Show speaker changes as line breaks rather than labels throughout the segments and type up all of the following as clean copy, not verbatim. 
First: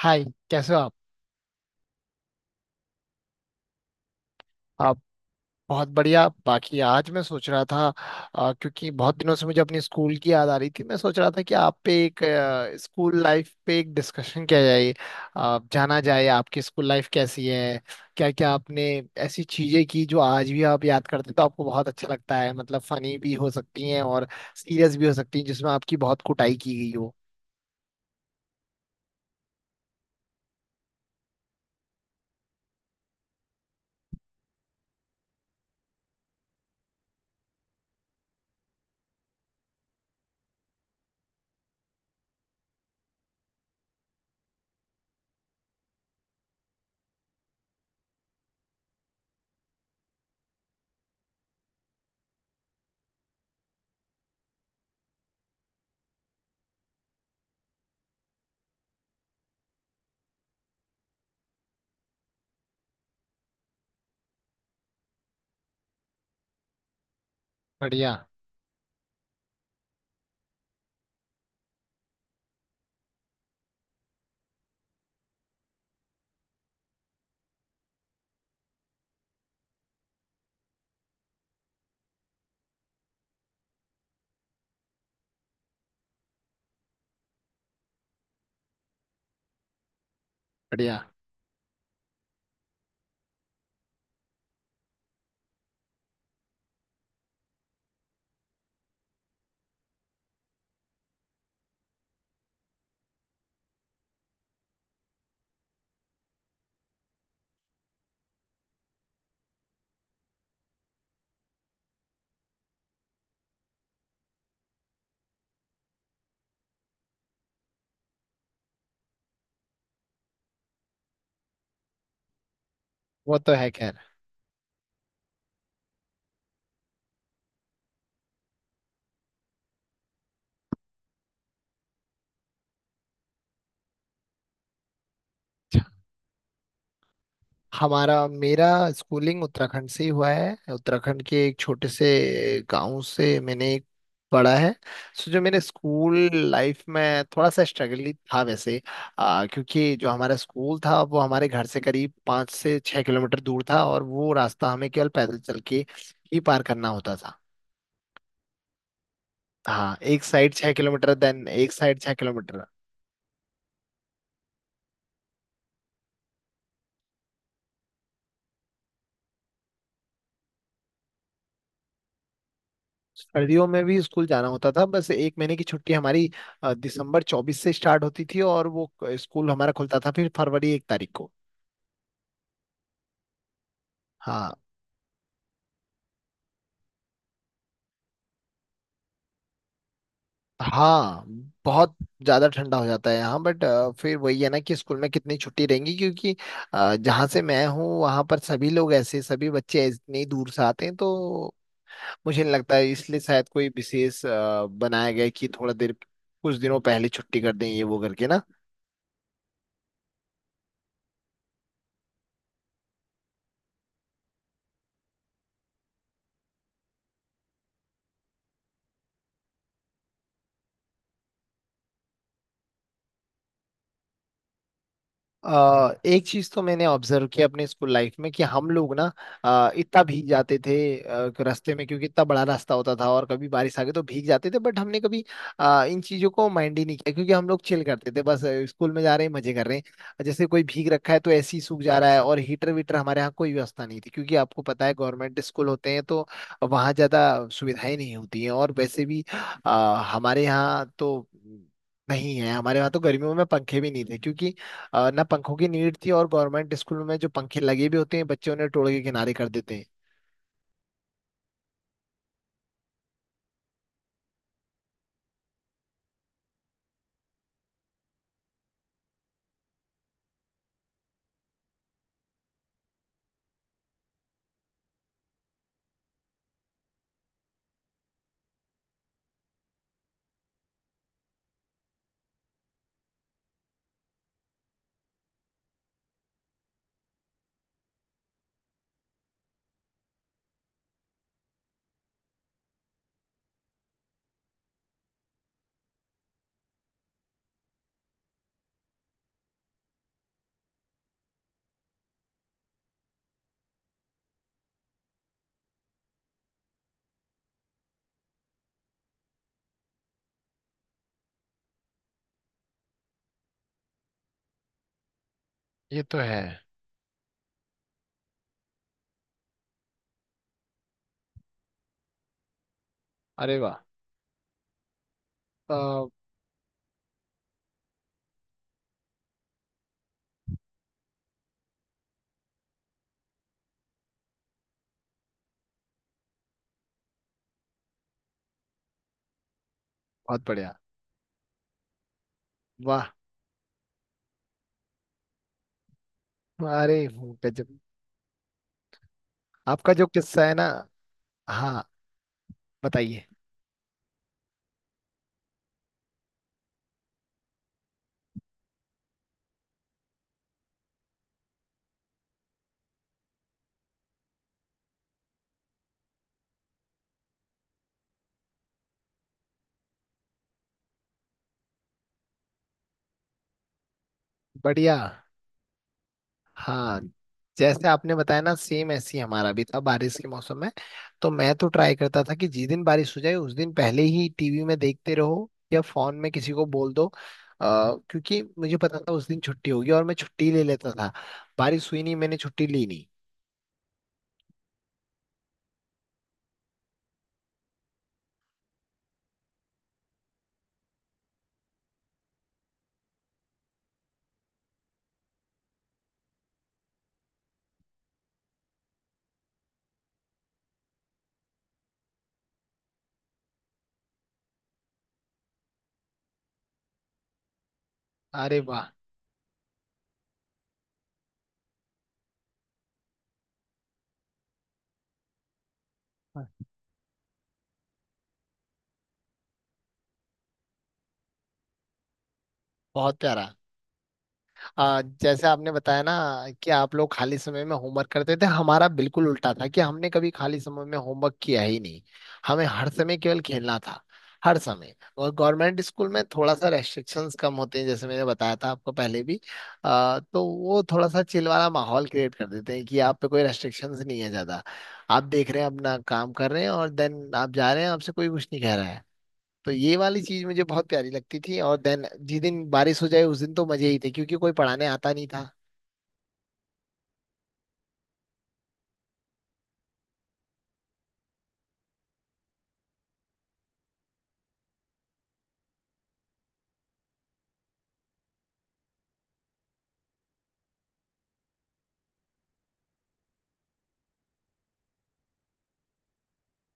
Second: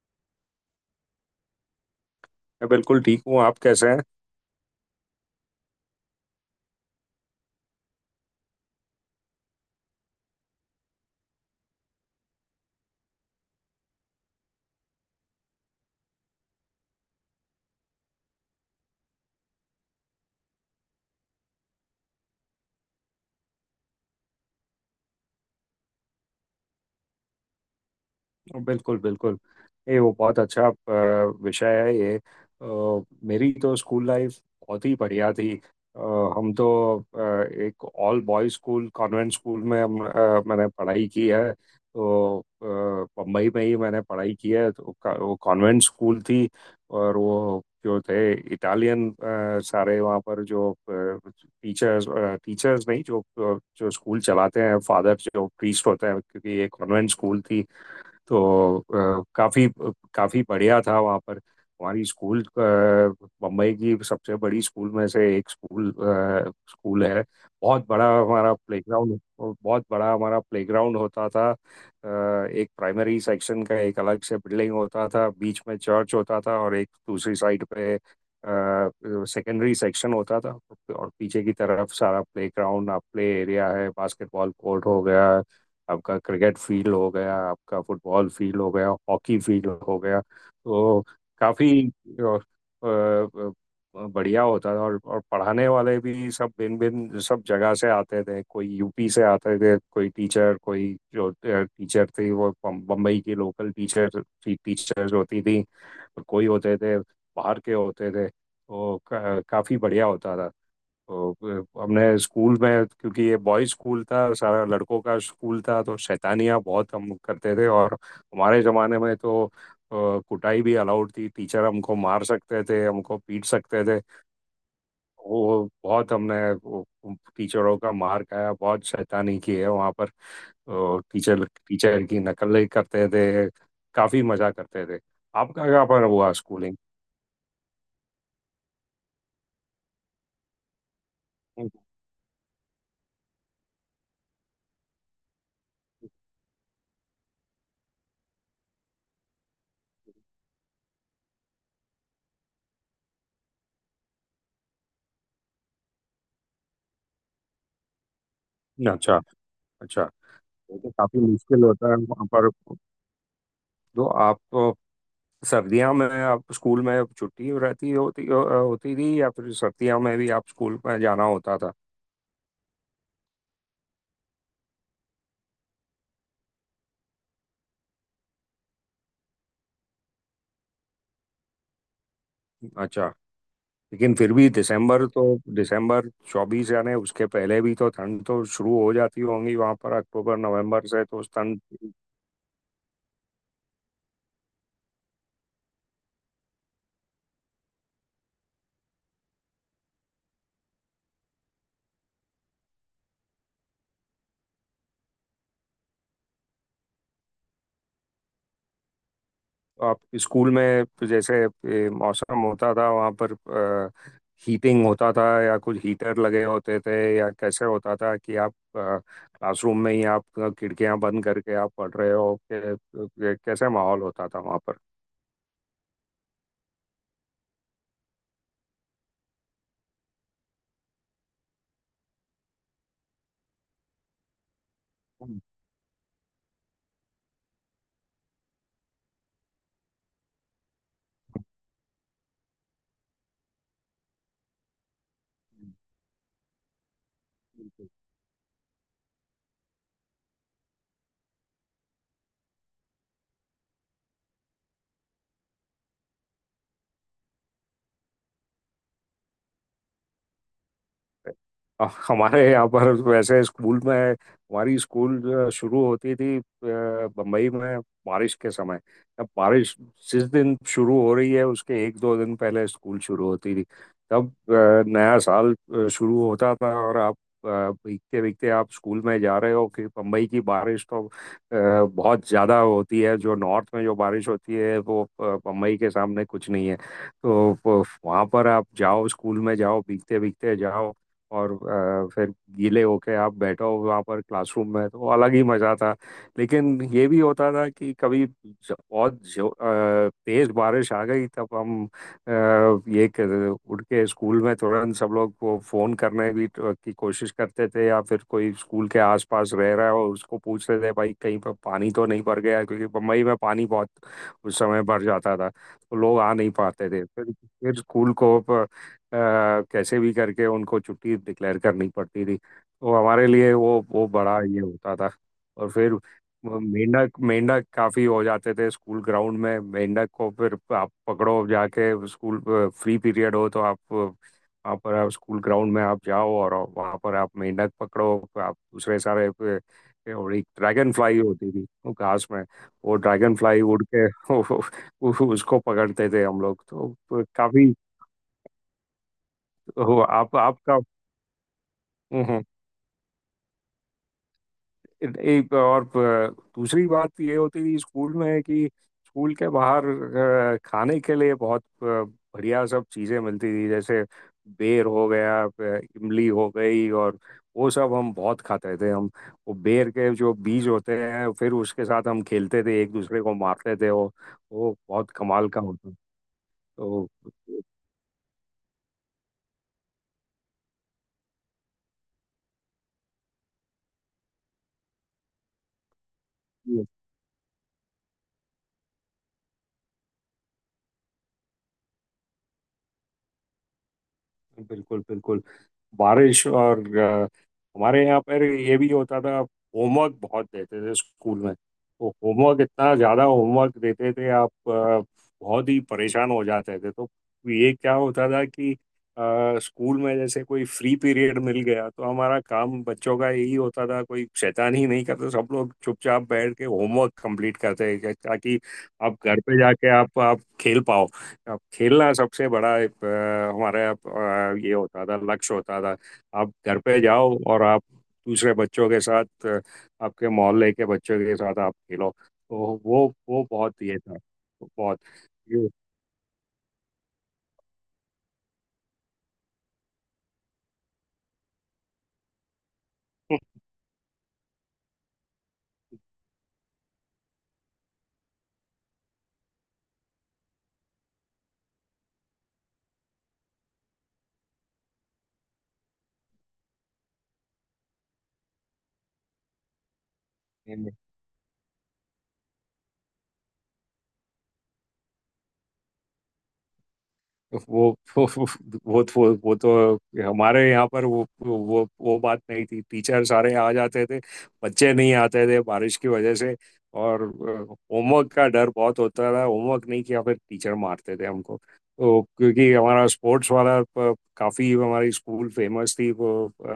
हाय। कैसे हो आप?
मैं बिल्कुल ठीक हूँ। आप कैसे हैं।
आप? बहुत बढ़िया। बाकी आज मैं सोच रहा था, क्योंकि बहुत दिनों से मुझे अपनी स्कूल की याद आ रही थी। मैं सोच रहा था कि आप पे एक स्कूल लाइफ पे एक डिस्कशन किया जाए, जाना जाए आपकी स्कूल लाइफ कैसी है, क्या क्या आपने ऐसी चीजें की जो आज भी आप याद करते तो आपको बहुत अच्छा लगता है। मतलब फनी भी हो सकती हैं और सीरियस भी हो सकती हैं जिसमें आपकी बहुत कुटाई की गई हो।
बिल्कुल बिल्कुल। ये वो बहुत अच्छा विषय है। ये मेरी तो स्कूल लाइफ बहुत ही बढ़िया थी। हम तो एक all boys school convent school में मैंने पढ़ाई की है। तो बम्बई में ही मैंने पढ़ाई की है। तो वो कॉन्वेंट स्कूल थी। और वो जो थे इटालियन सारे वहाँ पर जो टीचर्स, टीचर्स नहीं जो जो स्कूल चलाते हैं फादर जो प्रीस्ट होते हैं क्योंकि ये कॉन्वेंट स्कूल थी। तो काफ़ी काफ़ी बढ़िया था वहाँ पर। हमारी स्कूल बम्बई की सबसे बड़ी स्कूल में से एक स्कूल स्कूल है। बहुत बड़ा
बढ़िया।
हमारा प्लेग्राउंड, बहुत बड़ा हमारा प्लेग्राउंड होता था। एक प्राइमरी सेक्शन का एक अलग से बिल्डिंग होता था। बीच में चर्च होता था और एक दूसरी साइड पे सेकेंडरी सेक्शन होता था। और पीछे की तरफ सारा प्लेग्राउंड आप प्ले एरिया है, बास्केटबॉल कोर्ट हो गया, आपका क्रिकेट फील्ड हो गया, आपका फुटबॉल फील्ड हो गया, हॉकी फील्ड हो गया। तो
बढ़िया।
काफ़ी बढ़िया होता था। और पढ़ाने वाले भी सब भिन्न भिन्न सब जगह से आते थे। कोई यूपी से आते थे, कोई टीचर, कोई जो टीचर थी वो बम्बई की लोकल टीचर थी, टीचर्स होती थी। और कोई होते थे बाहर के होते थे। तो काफ़ी बढ़िया होता था। तो हमने स्कूल में, क्योंकि ये बॉयज स्कूल था, सारा लड़कों का स्कूल था, तो शैतानियाँ बहुत हम करते थे। और हमारे ज़माने में तो कुटाई भी अलाउड थी। टीचर हमको मार सकते थे, हमको
वो
पीट
तो है
सकते
खैर।
थे। वो बहुत हमने वो टीचरों का मार खाया, बहुत शैतानी की है वहाँ पर। तो टीचर टीचर की नकल करते थे, काफ़ी मज़ा करते थे। आपका क्या पर हुआ स्कूलिंग।
हमारा मेरा स्कूलिंग उत्तराखंड से ही हुआ है। उत्तराखंड के एक छोटे से गांव से मैंने पढ़ा है। सो जो मेरे स्कूल लाइफ में थोड़ा सा स्ट्रगल ही था वैसे, क्योंकि जो हमारा स्कूल था वो हमारे घर से करीब 5 से 6 किलोमीटर दूर था और वो रास्ता हमें केवल पैदल चल के ही पार करना होता था।
अच्छा।
हाँ,
अच्छा।
एक साइड छः
ये तो
किलोमीटर
काफी
देन
मुश्किल
एक
होता है
साइड छः
वहाँ पर।
किलोमीटर
तो आप तो सर्दियों में आप स्कूल में छुट्टी रहती होती होती थी या फिर सर्दियों में भी आप स्कूल में जाना होता था।
सर्दियों में भी स्कूल जाना होता था। बस एक महीने की छुट्टी हमारी दिसंबर 24 से स्टार्ट होती थी और वो स्कूल हमारा खुलता था फिर फरवरी 1 तारीख को।
अच्छा। लेकिन फिर भी
हाँ।
दिसंबर तो, दिसंबर 24 यानी उसके पहले भी तो ठंड तो शुरू हो जाती होंगी वहां पर अक्टूबर नवंबर से। तो
हाँ,
उस ठंड
बहुत ज्यादा ठंडा हो जाता है यहाँ बट फिर वही है ना कि स्कूल में कितनी छुट्टी रहेंगी, क्योंकि जहाँ से मैं हूँ वहाँ पर सभी लोग ऐसे, सभी बच्चे इतनी दूर से आते हैं तो मुझे नहीं लगता है। इसलिए शायद कोई विशेष बनाया गया है कि थोड़ा देर, कुछ दिनों पहले छुट्टी कर दें ये वो करके ना।
आप स्कूल में तो जैसे मौसम होता था वहाँ पर, हीटिंग होता था या कुछ हीटर लगे होते थे, या कैसे होता था कि आप क्लासरूम में ही आप खिड़कियां बंद करके आप पढ़ रहे हो कैसे माहौल होता था वहाँ पर।
एक चीज तो मैंने ऑब्जर्व किया अपने स्कूल लाइफ में कि हम लोग ना इतना भीग जाते थे रास्ते में, क्योंकि इतना बड़ा रास्ता होता था और कभी बारिश आ गई तो भीग जाते थे, बट हमने कभी इन चीजों को माइंड ही नहीं किया, क्योंकि हम लोग चिल करते थे। बस स्कूल में जा रहे हैं, मजे कर रहे हैं, जैसे कोई भीग रखा है तो ऐसे ही सूख जा रहा है। और हीटर वीटर हमारे यहाँ कोई व्यवस्था नहीं थी, क्योंकि आपको पता है गवर्नमेंट स्कूल
बिल्कुल।
होते हैं तो वहाँ ज्यादा सुविधाएं नहीं होती हैं। और वैसे भी अ, हमारे यहाँ तो नहीं है। हमारे यहाँ तो गर्मियों में पंखे भी नहीं थे, क्योंकि ना पंखों की नीड थी, और गवर्नमेंट स्कूल में जो पंखे लगे भी होते हैं बच्चे उन्हें तोड़ के किनारे कर देते हैं।
हमारे यहाँ पर वैसे स्कूल में, हमारी स्कूल जो शुरू होती थी बम्बई में बारिश के समय, अब बारिश जिस दिन शुरू हो रही है उसके एक दो दिन पहले स्कूल शुरू होती थी। तब नया साल शुरू होता था। और आप अ, भीगते भीगते आप स्कूल में जा रहे हो कि बम्बई की बारिश तो बहुत ज़्यादा होती है। जो नॉर्थ में जो बारिश होती है वो बम्बई के सामने कुछ नहीं है। तो वहाँ पर आप जाओ स्कूल में जाओ भीगते भीगते जाओ। और फिर गीले होके आप बैठो वहाँ पर क्लासरूम में तो अलग ही मज़ा था। लेकिन ये भी होता था कि कभी बहुत तेज बारिश आ गई तब हम उठ के स्कूल में तुरंत सब लोग को फ़ोन करने की कोशिश करते थे। या फिर कोई स्कूल के आसपास रह रहा है और उसको पूछते थे भाई कहीं पर पानी तो नहीं भर गया, क्योंकि बम्बई में पानी बहुत उस समय भर जाता था तो
ये तो
लोग आ
है।
नहीं पाते थे। फिर स्कूल को अ, कैसे भी करके उनको छुट्टी डिक्लेयर करनी पड़ती थी। तो हमारे लिए
अरे वाह।
वो बड़ा ये होता था। और फिर
बहुत
वो मेंढक मेंढक काफी हो जाते थे स्कूल ग्राउंड में। मेंढक को फिर आप पकड़ो जाके स्कूल, फ्री पीरियड हो तो आप वहाँ पर आप स्कूल ग्राउंड में आप जाओ और वहाँ पर आप मेंढक पकड़ो। आप दूसरे सारे और एक
बढ़िया।
ड्रैगन फ्लाई होती थी वो घास में। वो
वाह।
ड्रैगन फ्लाई उड़ के उसको पकड़ते थे हम लोग। तो
अरे
काफी
गजब। आपका
हो
जो
आप
किस्सा है ना।
आपका।
हाँ,
हम्म।
बताइए।
एक और दूसरी बात तो ये होती थी स्कूल में कि स्कूल के बाहर खाने के लिए बहुत बढ़िया सब चीज़ें मिलती थी। जैसे बेर हो गया, इमली हो गई। और वो सब हम बहुत खाते थे। हम वो बेर के जो बीज होते हैं फिर उसके साथ हम खेलते थे, एक दूसरे को मारते थे। वो
बढ़िया।
बहुत कमाल का होता था।
हाँ,
तो
जैसे आपने बताया ना, सेम ऐसी हमारा भी था बारिश के मौसम में, तो मैं तो ट्राई करता था कि जिस दिन बारिश हो जाए उस दिन पहले ही टीवी में देखते रहो या फोन में किसी को बोल दो, क्योंकि मुझे पता था उस दिन छुट्टी होगी और मैं छुट्टी ले लेता था। बारिश हुई नहीं, मैंने छुट्टी ली नहीं।
बिल्कुल बिल्कुल। बारिश और हमारे यहाँ पर ये भी होता था। होमवर्क बहुत देते थे स्कूल में। तो होमवर्क इतना ज़्यादा होमवर्क देते थे, आप बहुत ही परेशान हो जाते थे। तो ये क्या होता था कि स्कूल में जैसे कोई फ्री पीरियड मिल गया तो हमारा काम बच्चों का यही होता था कोई शैतानी नहीं करते, सब लोग चुपचाप बैठ के होमवर्क कंप्लीट करते थे, ताकि
अरे वाह।
आप घर पे जाके आप खेल पाओ। अब खेलना सबसे बड़ा हमारे यहाँ ये होता था, लक्ष्य होता था। आप घर पे जाओ और आप दूसरे बच्चों के साथ आपके मोहल्ले के बच्चों के साथ आप खेलो। तो
बहुत
वो
प्यारा।
बहुत ये था, बहुत
जैसे
ये-
आपने बताया ना कि आप लोग खाली समय में होमवर्क करते थे, हमारा बिल्कुल उल्टा था कि हमने कभी खाली समय में होमवर्क किया ही नहीं। हमें हर समय केवल खेलना था, हर समय। और गवर्नमेंट स्कूल में थोड़ा सा रेस्ट्रिक्शंस कम होते हैं, जैसे मैंने बताया था आपको पहले भी। तो वो थोड़ा सा चिल वाला माहौल क्रिएट कर देते हैं कि आप पे कोई रेस्ट्रिक्शंस नहीं है ज्यादा। आप देख रहे हैं, अपना काम कर रहे हैं और देन आप जा रहे हैं, आपसे कोई कुछ नहीं कह रहा है। तो ये वाली चीज मुझे बहुत प्यारी लगती थी। और देन जिस दिन बारिश हो जाए उस दिन तो मजे ही थे, क्योंकि कोई पढ़ाने आता नहीं था।
वो वो वो तो हमारे यहाँ पर वो बात नहीं थी। टीचर सारे आ जाते थे, बच्चे नहीं आते थे बारिश की वजह से। और होमवर्क का डर बहुत होता था, होमवर्क नहीं किया फिर टीचर मारते थे हमको। तो क्योंकि हमारा स्पोर्ट्स वाला काफी हमारी स्कूल फेमस थी, वो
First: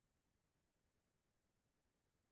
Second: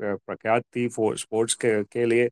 प्रख्यात थी स्पोर्ट्स के लिए।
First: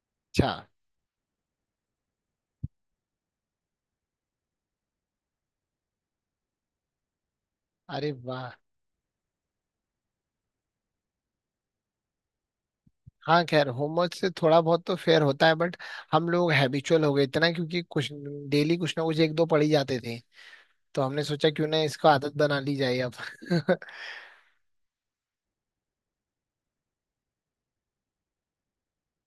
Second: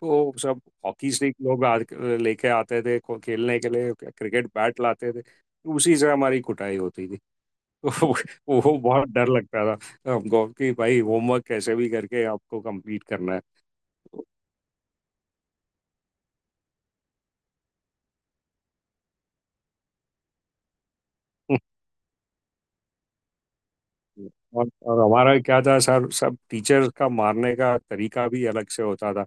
तो
अच्छा।
सब हॉकी स्टिक लोग लेके आते थे खेलने के लिए, क्रिकेट बैट लाते थे, उसी से हमारी कुटाई होती थी।
अरे
वो
वाह।
वो बहुत डर लगता था हमको कि भाई होमवर्क कैसे भी करके आपको कंप्लीट करना है।
हाँ खैर, होमवर्क से थोड़ा बहुत तो फेयर होता है, बट हम लोग हैबिचुअल हो गए इतना, क्योंकि कुछ डेली कुछ ना कुछ एक दो पढ़ ही जाते थे। तो हमने सोचा क्यों ना इसको आदत बना ली जाए अब।
और हमारा क्या था सर, सब टीचर का मारने का तरीका भी अलग से होता था।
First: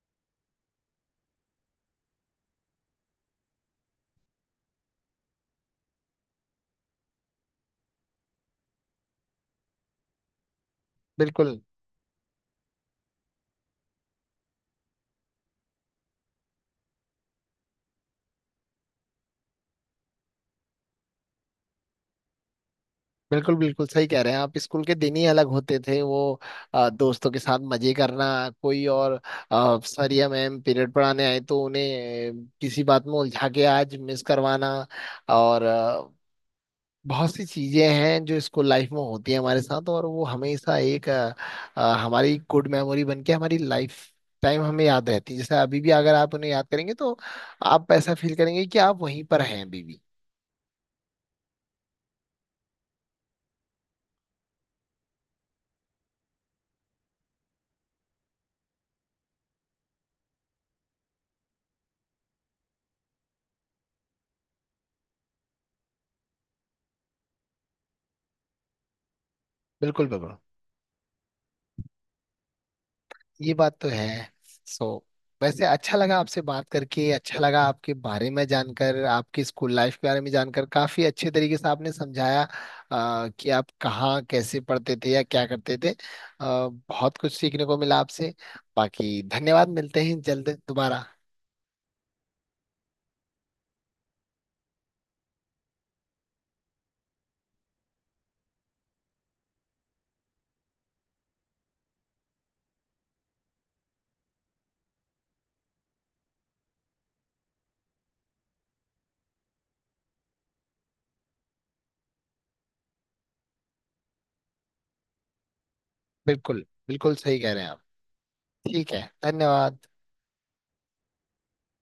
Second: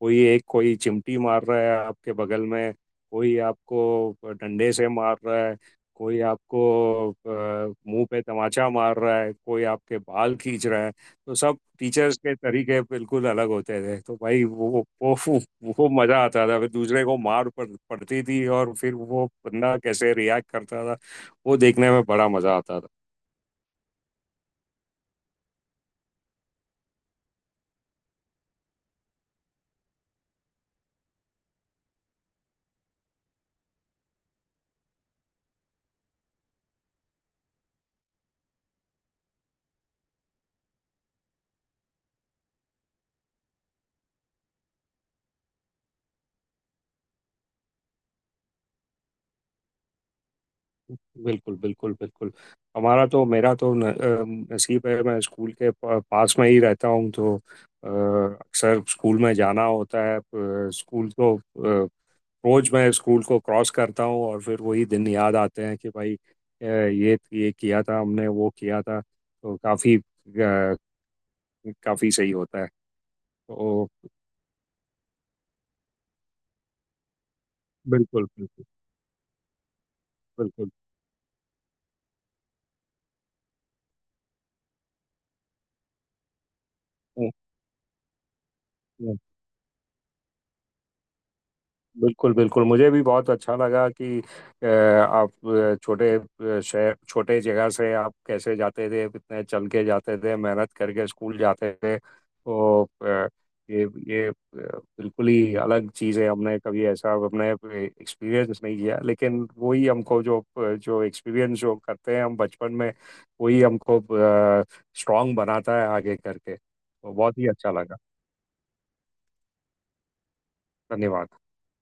कोई एक कोई चिमटी मार रहा है आपके बगल में, कोई आपको डंडे से मार रहा है, कोई आपको मुंह पे तमाचा मार रहा है, कोई आपके बाल खींच रहा है। तो सब
बिल्कुल,
टीचर्स के तरीके बिल्कुल अलग होते थे। तो भाई वो मज़ा आता था, फिर दूसरे को मार पड़ती थी और फिर वो बंदा कैसे रिएक्ट करता था वो देखने में बड़ा मज़ा आता था।
बिल्कुल, बिल्कुल सही कह रहे हैं आप। स्कूल के दिन ही अलग होते थे वो। दोस्तों के साथ मजे करना, कोई और सर या मैम पीरियड पढ़ाने आए तो उन्हें किसी बात में उलझा के आज मिस करवाना। और बहुत सी चीजें हैं जो स्कूल लाइफ में होती हैं हमारे साथ। और वो हमेशा एक हमारी गुड मेमोरी बन के हमारी लाइफ टाइम हमें याद रहती है। जैसे अभी भी अगर आप उन्हें याद करेंगे तो आप ऐसा फील करेंगे कि आप वहीं पर हैं अभी भी।
बिल्कुल बिल्कुल बिल्कुल। हमारा तो मेरा तो न, अ, नसीब है, मैं स्कूल के पास में ही रहता हूँ। तो अक्सर स्कूल में जाना होता है। स्कूल को अ, रोज मैं स्कूल को क्रॉस करता हूँ और फिर वही दिन याद आते हैं कि भाई ये किया था हमने, वो किया था। तो काफ़ी
बिल्कुल बिल्कुल।
काफ़ी सही होता है।
ये बात
तो
तो है। सो वैसे अच्छा लगा आपसे बात करके, अच्छा लगा आपके
बिल्कुल
बारे में
बिल्कुल
जानकर, आपकी स्कूल लाइफ के बारे में जानकर। काफी अच्छे तरीके से आपने समझाया कि आप कहाँ कैसे पढ़ते थे या क्या करते थे। बहुत
बिल्कुल।
कुछ सीखने को मिला आपसे। बाकी धन्यवाद। मिलते हैं जल्द दोबारा।
बिल्कुल बिल्कुल मुझे भी बहुत अच्छा लगा कि आप छोटे शहर, छोटे जगह से आप कैसे जाते थे, कितने चल के जाते थे, मेहनत करके स्कूल जाते थे। तो ये बिल्कुल ही अलग चीज़ है, हमने कभी ऐसा अपने एक्सपीरियंस नहीं किया। लेकिन वही हमको जो जो एक्सपीरियंस जो करते हैं हम बचपन में वही हमको स्ट्रांग बनाता है आगे करके।
बिल्कुल
तो
बिल्कुल सही
बहुत ही
कह रहे हैं
अच्छा
आप।
लगा।
ठीक है, धन्यवाद।
धन्यवाद।